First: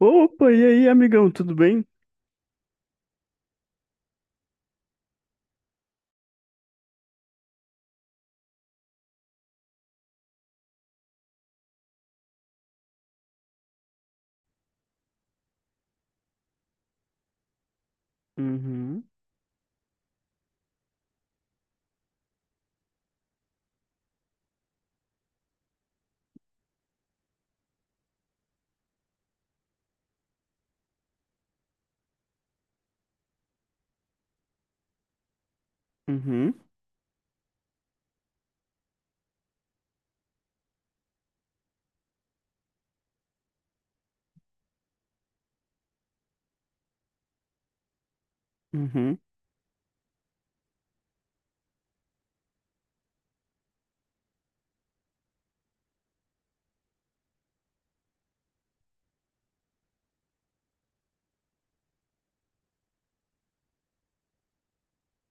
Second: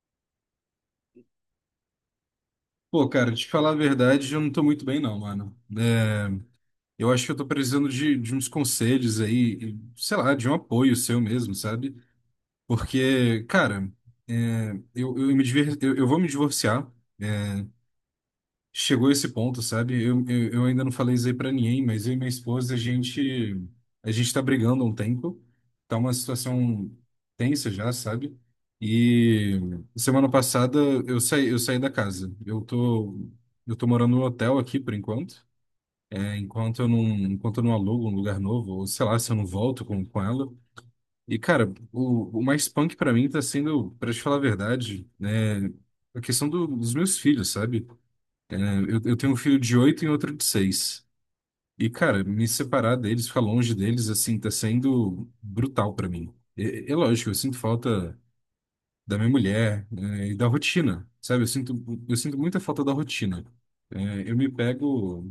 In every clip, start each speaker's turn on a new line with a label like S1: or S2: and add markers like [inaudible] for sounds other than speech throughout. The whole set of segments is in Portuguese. S1: Opa, e aí, amigão, tudo bem?
S2: Pô, cara, te falar a verdade, eu não tô muito bem, não, mano. Eu acho que eu tô precisando de uns conselhos aí, e, sei lá, de um apoio seu mesmo, sabe? Porque, cara, eu vou me divorciar,
S1: Uhum,
S2: chegou esse ponto, sabe? Eu ainda não falei isso aí pra ninguém, mas eu e minha esposa, a gente tá brigando há um tempo, tá uma situação tensa já, sabe? E semana passada eu saí da casa. Eu tô morando no hotel aqui por enquanto, né?
S1: uhum,
S2: Enquanto eu não alugo um lugar novo, ou sei lá, se eu não volto com ela. E, cara, o mais punk pra mim tá sendo, pra te falar a verdade, né? A questão dos meus filhos, sabe? Eu
S1: uhum,
S2: tenho um filho de 8 e outro de 6. E, cara, me separar deles, ficar longe deles, assim, tá sendo brutal pra mim. É, é lógico, eu sinto falta da minha mulher, né, e da rotina, sabe? Eu sinto muita falta da rotina. É, eu me pego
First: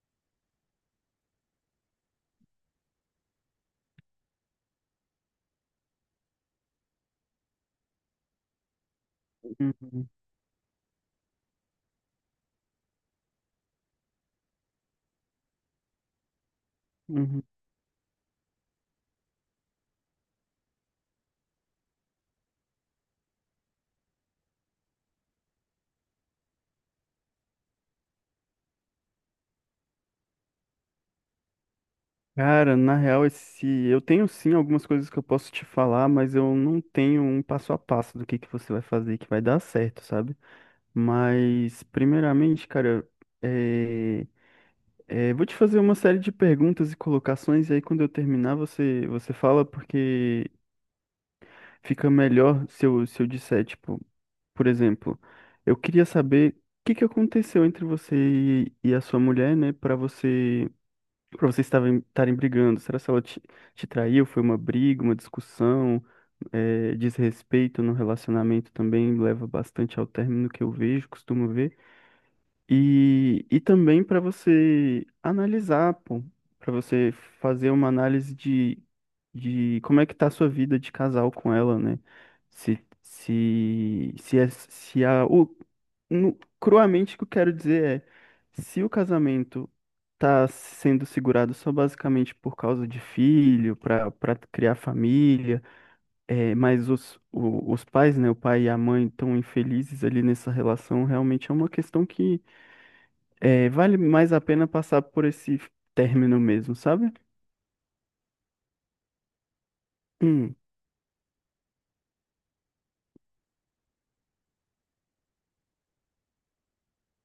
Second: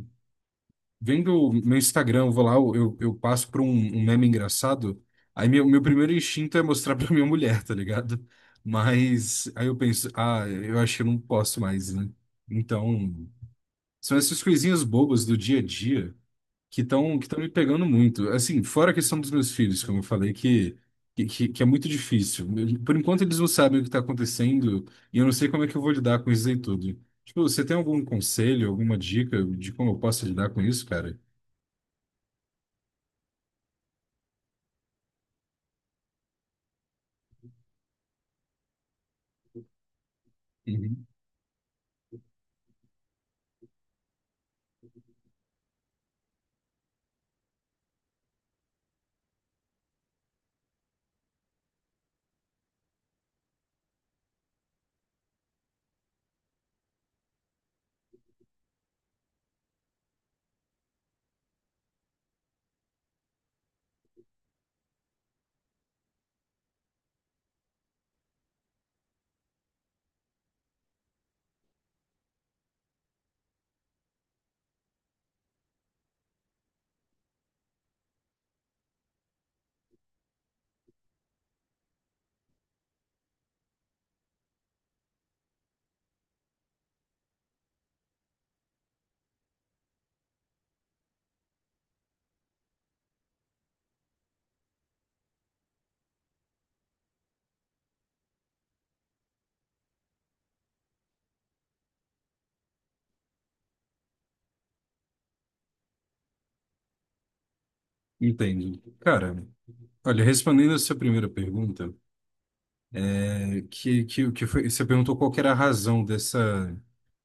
S2: vendo o meu Instagram, eu vou lá, eu passo por um meme engraçado, aí meu primeiro instinto é mostrar [laughs] pra minha mulher, tá ligado? Mas aí eu penso,
S1: uhum,
S2: ah, eu acho que eu não posso mais, né? Então, são essas coisinhas bobas do dia a dia que estão
S1: uhum.
S2: me pegando muito. Assim, fora a questão dos meus filhos, como eu falei, que é muito difícil. Por enquanto eles não sabem o que está acontecendo e eu não sei como é que eu vou lidar com isso aí tudo. Tipo, você tem algum conselho, alguma dica de como eu posso lidar com isso, cara?
S1: Cara, na real, eu tenho sim algumas coisas que eu posso te falar, mas eu não tenho um passo a passo do que você vai fazer que vai dar certo, sabe?
S2: Uhum.
S1: Mas, primeiramente, cara, é... vou te fazer uma série de perguntas e colocações, e aí quando eu terminar, você fala, porque fica melhor se eu disser, tipo. Por exemplo, eu queria saber o que aconteceu entre você e a sua mulher, né, para para vocês estarem brigando. Será que ela te traiu? Foi uma briga, uma discussão? É, desrespeito no relacionamento também leva bastante ao término que eu vejo, costumo ver. E também para você analisar, pô, para você fazer uma análise de como é que tá a sua vida de casal com ela, né? Se, é- se a, o, no- Cruamente, o que eu quero dizer é, se o casamento tá sendo segurado só basicamente por causa de filho, para criar família, é, mas os pais, né, o pai e a mãe estão infelizes ali nessa relação, realmente é uma questão que é, vale mais a pena passar por esse término mesmo, sabe?
S2: Entendo. Cara, olha,
S1: Hum,
S2: respondendo a sua primeira pergunta, é, que foi, você perguntou qual que era a razão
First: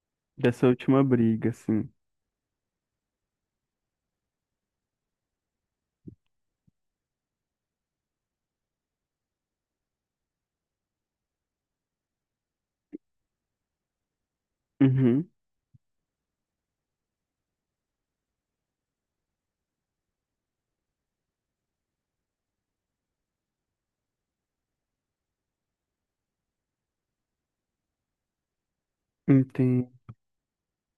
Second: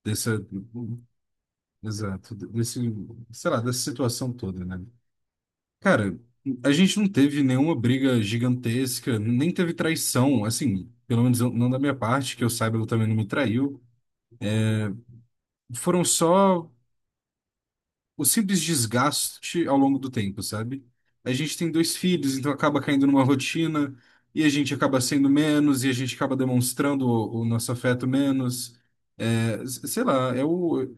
S2: dessa,
S1: dessa última briga, assim.
S2: exato, desse, sei lá, dessa situação toda, né? Cara, a gente não teve nenhuma briga gigantesca, nem teve traição, assim, pelo menos não da minha parte, que eu saiba, ela também não me traiu.
S1: Uhum,
S2: Foram só o simples desgaste ao longo do tempo, sabe? A gente tem dois filhos, então acaba caindo numa rotina, e a gente acaba sendo menos, e a gente acaba demonstrando o nosso afeto menos. É,
S1: entendo.
S2: sei lá,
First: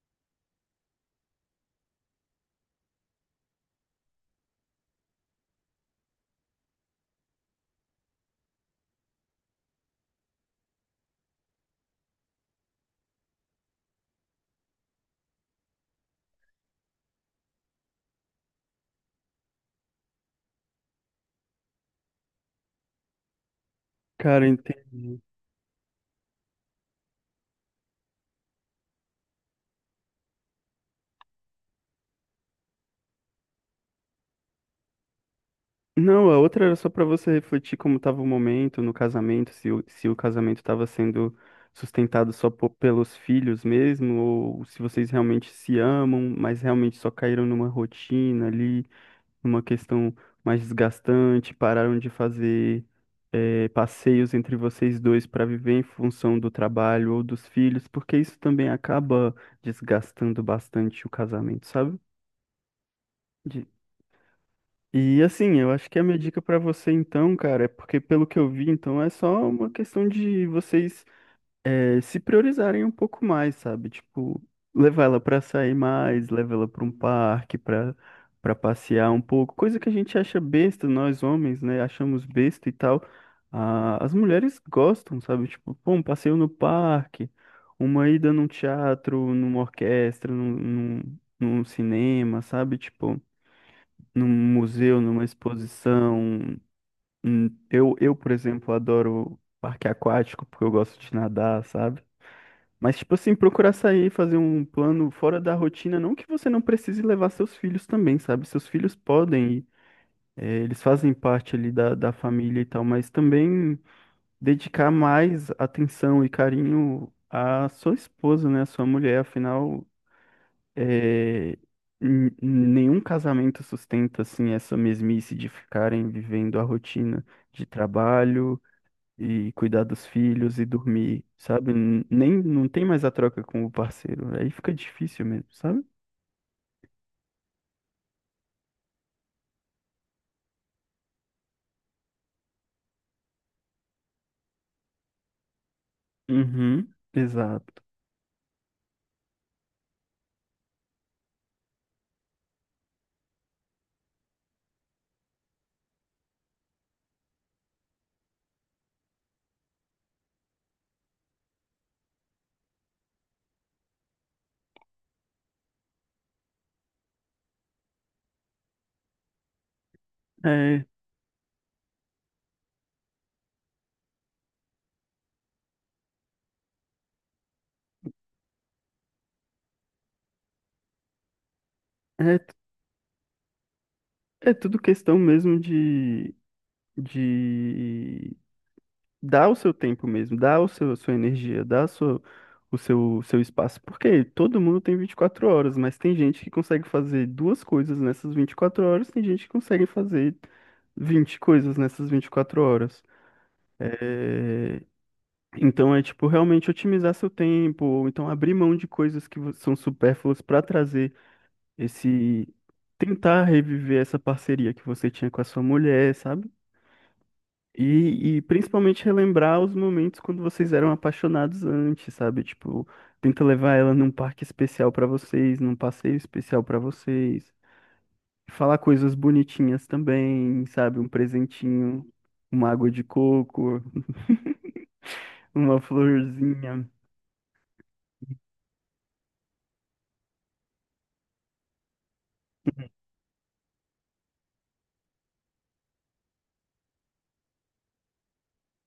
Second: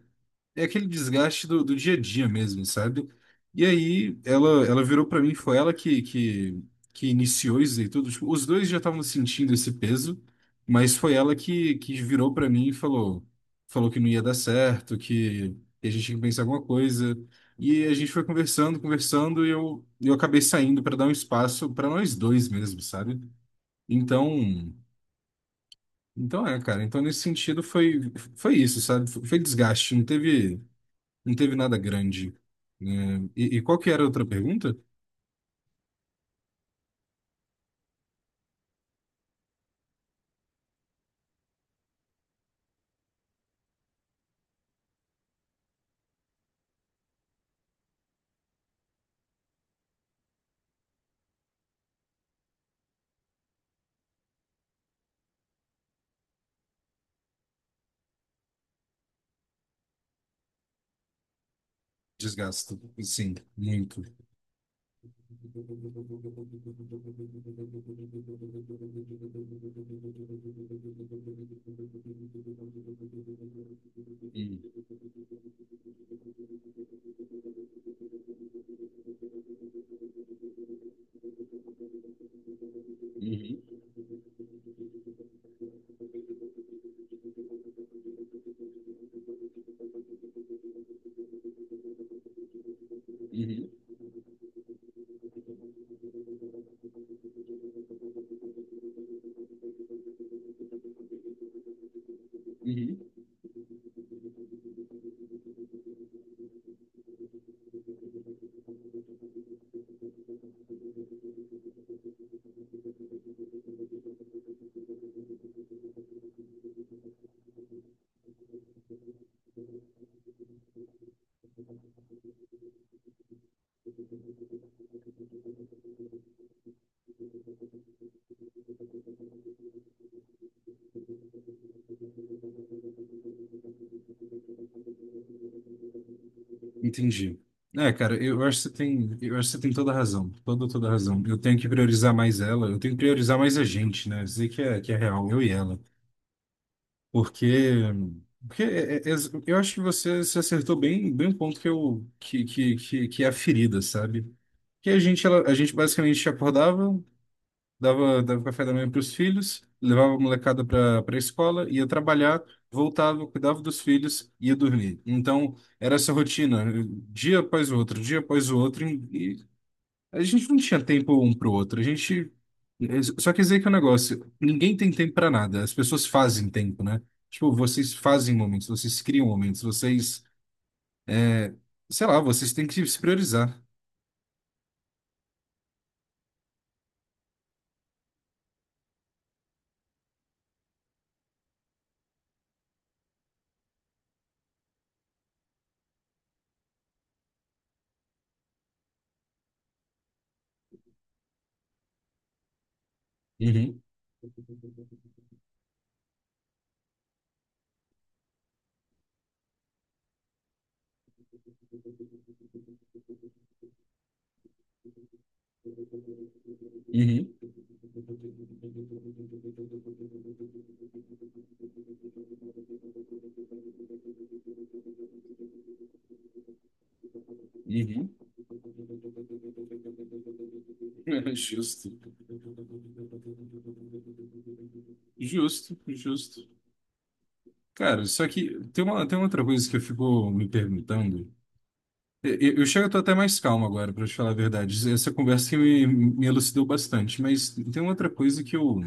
S2: é aquele desgaste do dia a dia mesmo, sabe? E aí ela virou pra mim, foi ela que iniciou isso e tudo. Tipo, os dois já estavam sentindo esse peso, mas foi ela que virou pra mim e falou, falou que não ia dar certo, que, a gente tinha que pensar em alguma coisa. E a gente foi conversando, conversando, e eu acabei saindo pra dar um espaço pra nós dois mesmo, sabe?
S1: Cara,
S2: Então,
S1: entendi.
S2: então é, cara. Então nesse sentido foi, foi isso, sabe? Foi desgaste, não teve. Não teve nada grande, né? E qual que era a outra pergunta?
S1: Não, a outra era só pra você refletir como estava o momento no casamento, se se o casamento estava sendo sustentado só pelos filhos mesmo, ou se vocês realmente se amam, mas realmente só caíram numa rotina ali, numa questão mais desgastante, pararam de fazer passeios entre vocês dois para viver em função do trabalho ou dos filhos, porque isso também acaba desgastando bastante o casamento, sabe?
S2: Desgasto. Sim, muito.
S1: E assim, eu acho que a minha dica pra você então, cara, é porque pelo que eu vi, então é só uma questão de vocês se priorizarem um pouco mais, sabe? Tipo, levar ela pra sair mais, levar ela pra um parque, pra para passear um pouco, coisa que a gente acha besta, nós homens, né? Achamos besta e tal.
S2: Hum.
S1: Ah, as mulheres gostam, sabe? Tipo, pô, um passeio no parque, uma ida num teatro, numa orquestra, num cinema, sabe? Tipo
S2: Uhum, uhum,
S1: num museu, numa exposição. Eu, por exemplo, adoro parque aquático porque eu gosto de nadar, sabe? Mas,
S2: uhum.
S1: tipo assim, procurar sair, fazer um plano fora da rotina, não que você não precise levar seus filhos também, sabe? Seus filhos podem ir, eles fazem parte ali da família e tal, mas também dedicar mais atenção e carinho à sua esposa, né? À sua mulher, afinal. É, nenhum casamento sustenta assim essa mesmice de ficarem vivendo a rotina de trabalho e cuidar dos filhos e dormir, sabe? Nem não tem mais a troca com o parceiro. Aí fica difícil mesmo, sabe?
S2: Entendi. É, cara, eu acho que você tem toda a razão, toda a razão. Eu tenho que priorizar mais ela, eu tenho que priorizar mais a gente, né? Dizer que é real, eu e ela.
S1: Uhum,
S2: Porque,
S1: exato.
S2: porque é- é- é- eu acho que você se acertou bem, bem um ponto que que é a ferida, sabe? Que a gente basicamente acordava, dava café da manhã para os filhos, levava a molecada para a escola, ia trabalhar, voltava, cuidava dos filhos, ia dormir. Então, era essa rotina, dia após o outro, dia após o outro, e a gente não tinha
S1: É,
S2: tempo um para o outro. A gente. É, só quer dizer que é um negócio, ninguém tem tempo para nada, as pessoas fazem tempo, né? Tipo, vocês fazem momentos, vocês criam momentos, vocês, sei lá,
S1: é,
S2: vocês têm que se priorizar.
S1: é tudo questão mesmo de dá o seu tempo mesmo, a sua energia, dá a sua, o seu espaço. Porque todo mundo tem 24 horas, mas tem gente que consegue fazer duas coisas nessas 24 horas, tem gente que consegue fazer 20 coisas nessas 24 horas.
S2: Uhum.
S1: É, então é tipo realmente otimizar seu tempo, ou então abrir mão de coisas que são supérfluas para trazer esse. Tentar reviver essa parceria que você tinha com a sua mulher, sabe?
S2: Uhum.
S1: E principalmente relembrar os momentos quando vocês eram apaixonados antes, sabe? Tipo, tenta levar ela num parque especial pra vocês, num passeio especial pra vocês.
S2: Uhum.
S1: Falar coisas bonitinhas também, sabe? Um
S2: [laughs] Justo.
S1: presentinho, uma água de coco,
S2: Justo,
S1: uma
S2: justo.
S1: florzinha.
S2: Cara, só que tem uma outra coisa que eu fico me perguntando. Eu tô até mais calmo agora, pra te falar a verdade. Essa conversa me elucidou bastante, mas tem uma outra coisa que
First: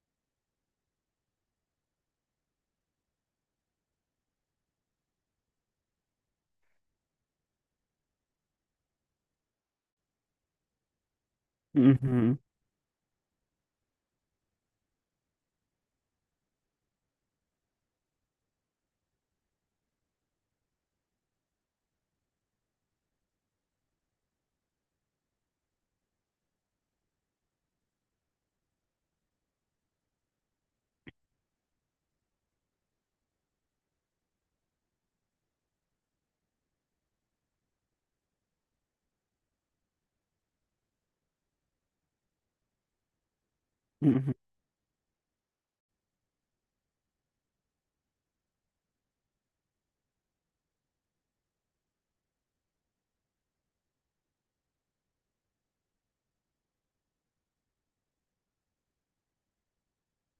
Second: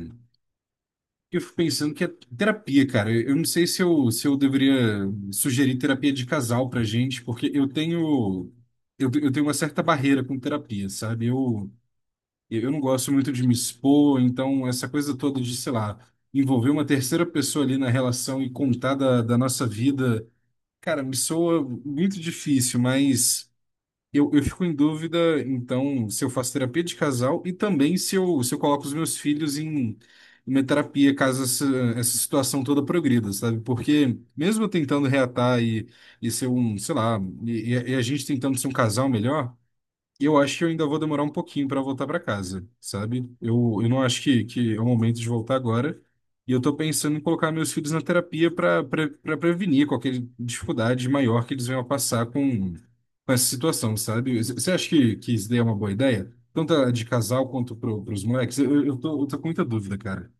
S2: que eu fico pensando que é terapia, cara. Eu não sei se eu deveria sugerir terapia de casal pra gente, porque eu tenho, eu tenho uma certa barreira com terapia, sabe?
S1: Uhum,
S2: Eu não gosto muito de me expor, então essa coisa toda de, sei lá, envolver uma terceira pessoa ali na relação e contar da nossa vida, cara, me soa muito difícil, mas. Eu fico em dúvida, então, se eu faço terapia de casal e também se eu coloco os meus filhos em em uma terapia caso essa situação toda progrida, sabe? Porque mesmo eu tentando reatar e ser um, sei lá, e a gente tentando ser um casal melhor, eu acho que eu ainda vou demorar um pouquinho para voltar para casa, sabe? Eu não acho
S1: uhum.
S2: que é o momento de voltar agora. E eu tô pensando em colocar meus filhos na terapia para prevenir qualquer dificuldade maior que eles venham a passar com essa situação, sabe? Você acha que isso daí é uma boa ideia? Tanto a de casal quanto para os moleques? Eu tô com muita dúvida, cara.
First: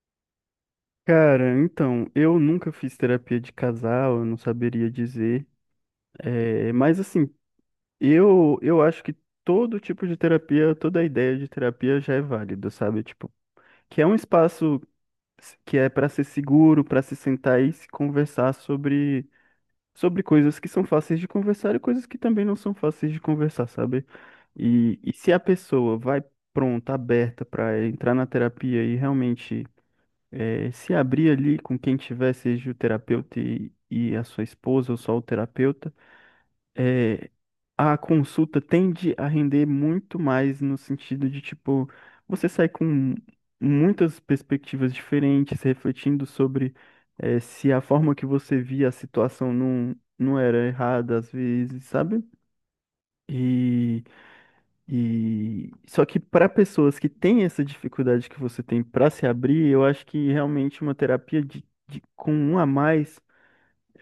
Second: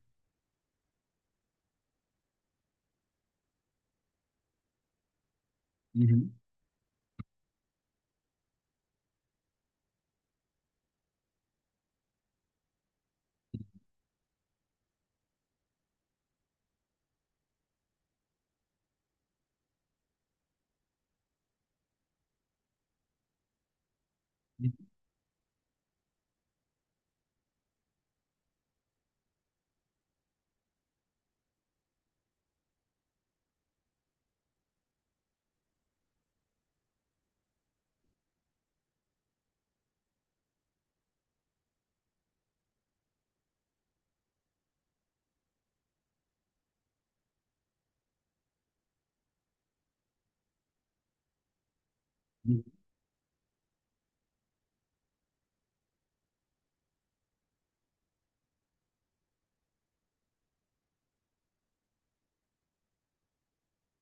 S1: Cara, então, eu nunca fiz terapia de casal, eu não saberia dizer.
S2: Uhum.
S1: É, mas assim, eu acho que todo tipo de terapia, toda ideia de terapia já é válida, sabe? Tipo, que é um espaço que é para ser seguro, para se sentar e se conversar sobre, sobre coisas que são fáceis de conversar e coisas que também não são fáceis de conversar, sabe? E se a pessoa vai pronta, aberta para entrar na terapia e realmente se abrir ali com quem tiver, seja o terapeuta e a sua esposa ou só o terapeuta. eh, a consulta tende a render muito mais no sentido de, tipo, você sai com muitas perspectivas diferentes, refletindo sobre se a forma que você via a situação não era errada às vezes, sabe? E, e só que para pessoas que têm essa dificuldade que você tem para se abrir, eu acho que realmente uma terapia com um a mais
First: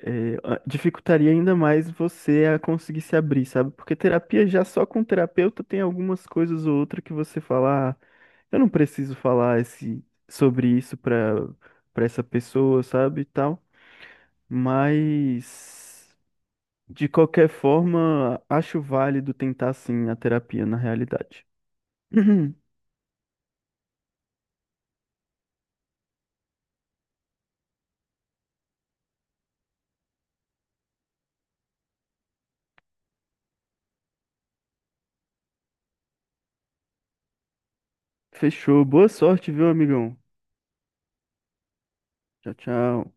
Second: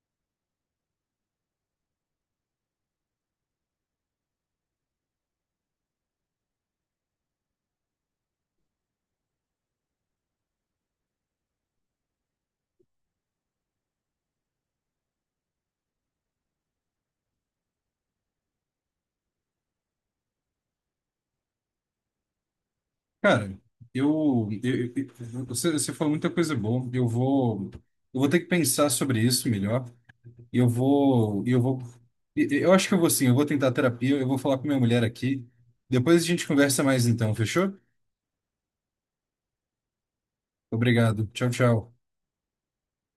S1: é, dificultaria ainda mais você a conseguir se abrir, sabe? Porque terapia já só com terapeuta tem algumas coisas ou outra que você fala, ah, eu não preciso falar sobre isso para essa pessoa, sabe? E tal. Mas de qualquer forma, acho válido tentar sim a terapia na realidade. [laughs] [clears throat]
S2: Cara, você falou muita coisa boa. Eu vou ter que pensar sobre isso melhor. Eu vou, eu vou, eu acho que eu vou sim, eu vou tentar terapia, eu vou falar com minha mulher aqui. Depois a gente conversa mais então, fechou?
S1: Fechou. Boa sorte, viu, amigão?
S2: Obrigado. Tchau, tchau.
S1: Tchau, tchau.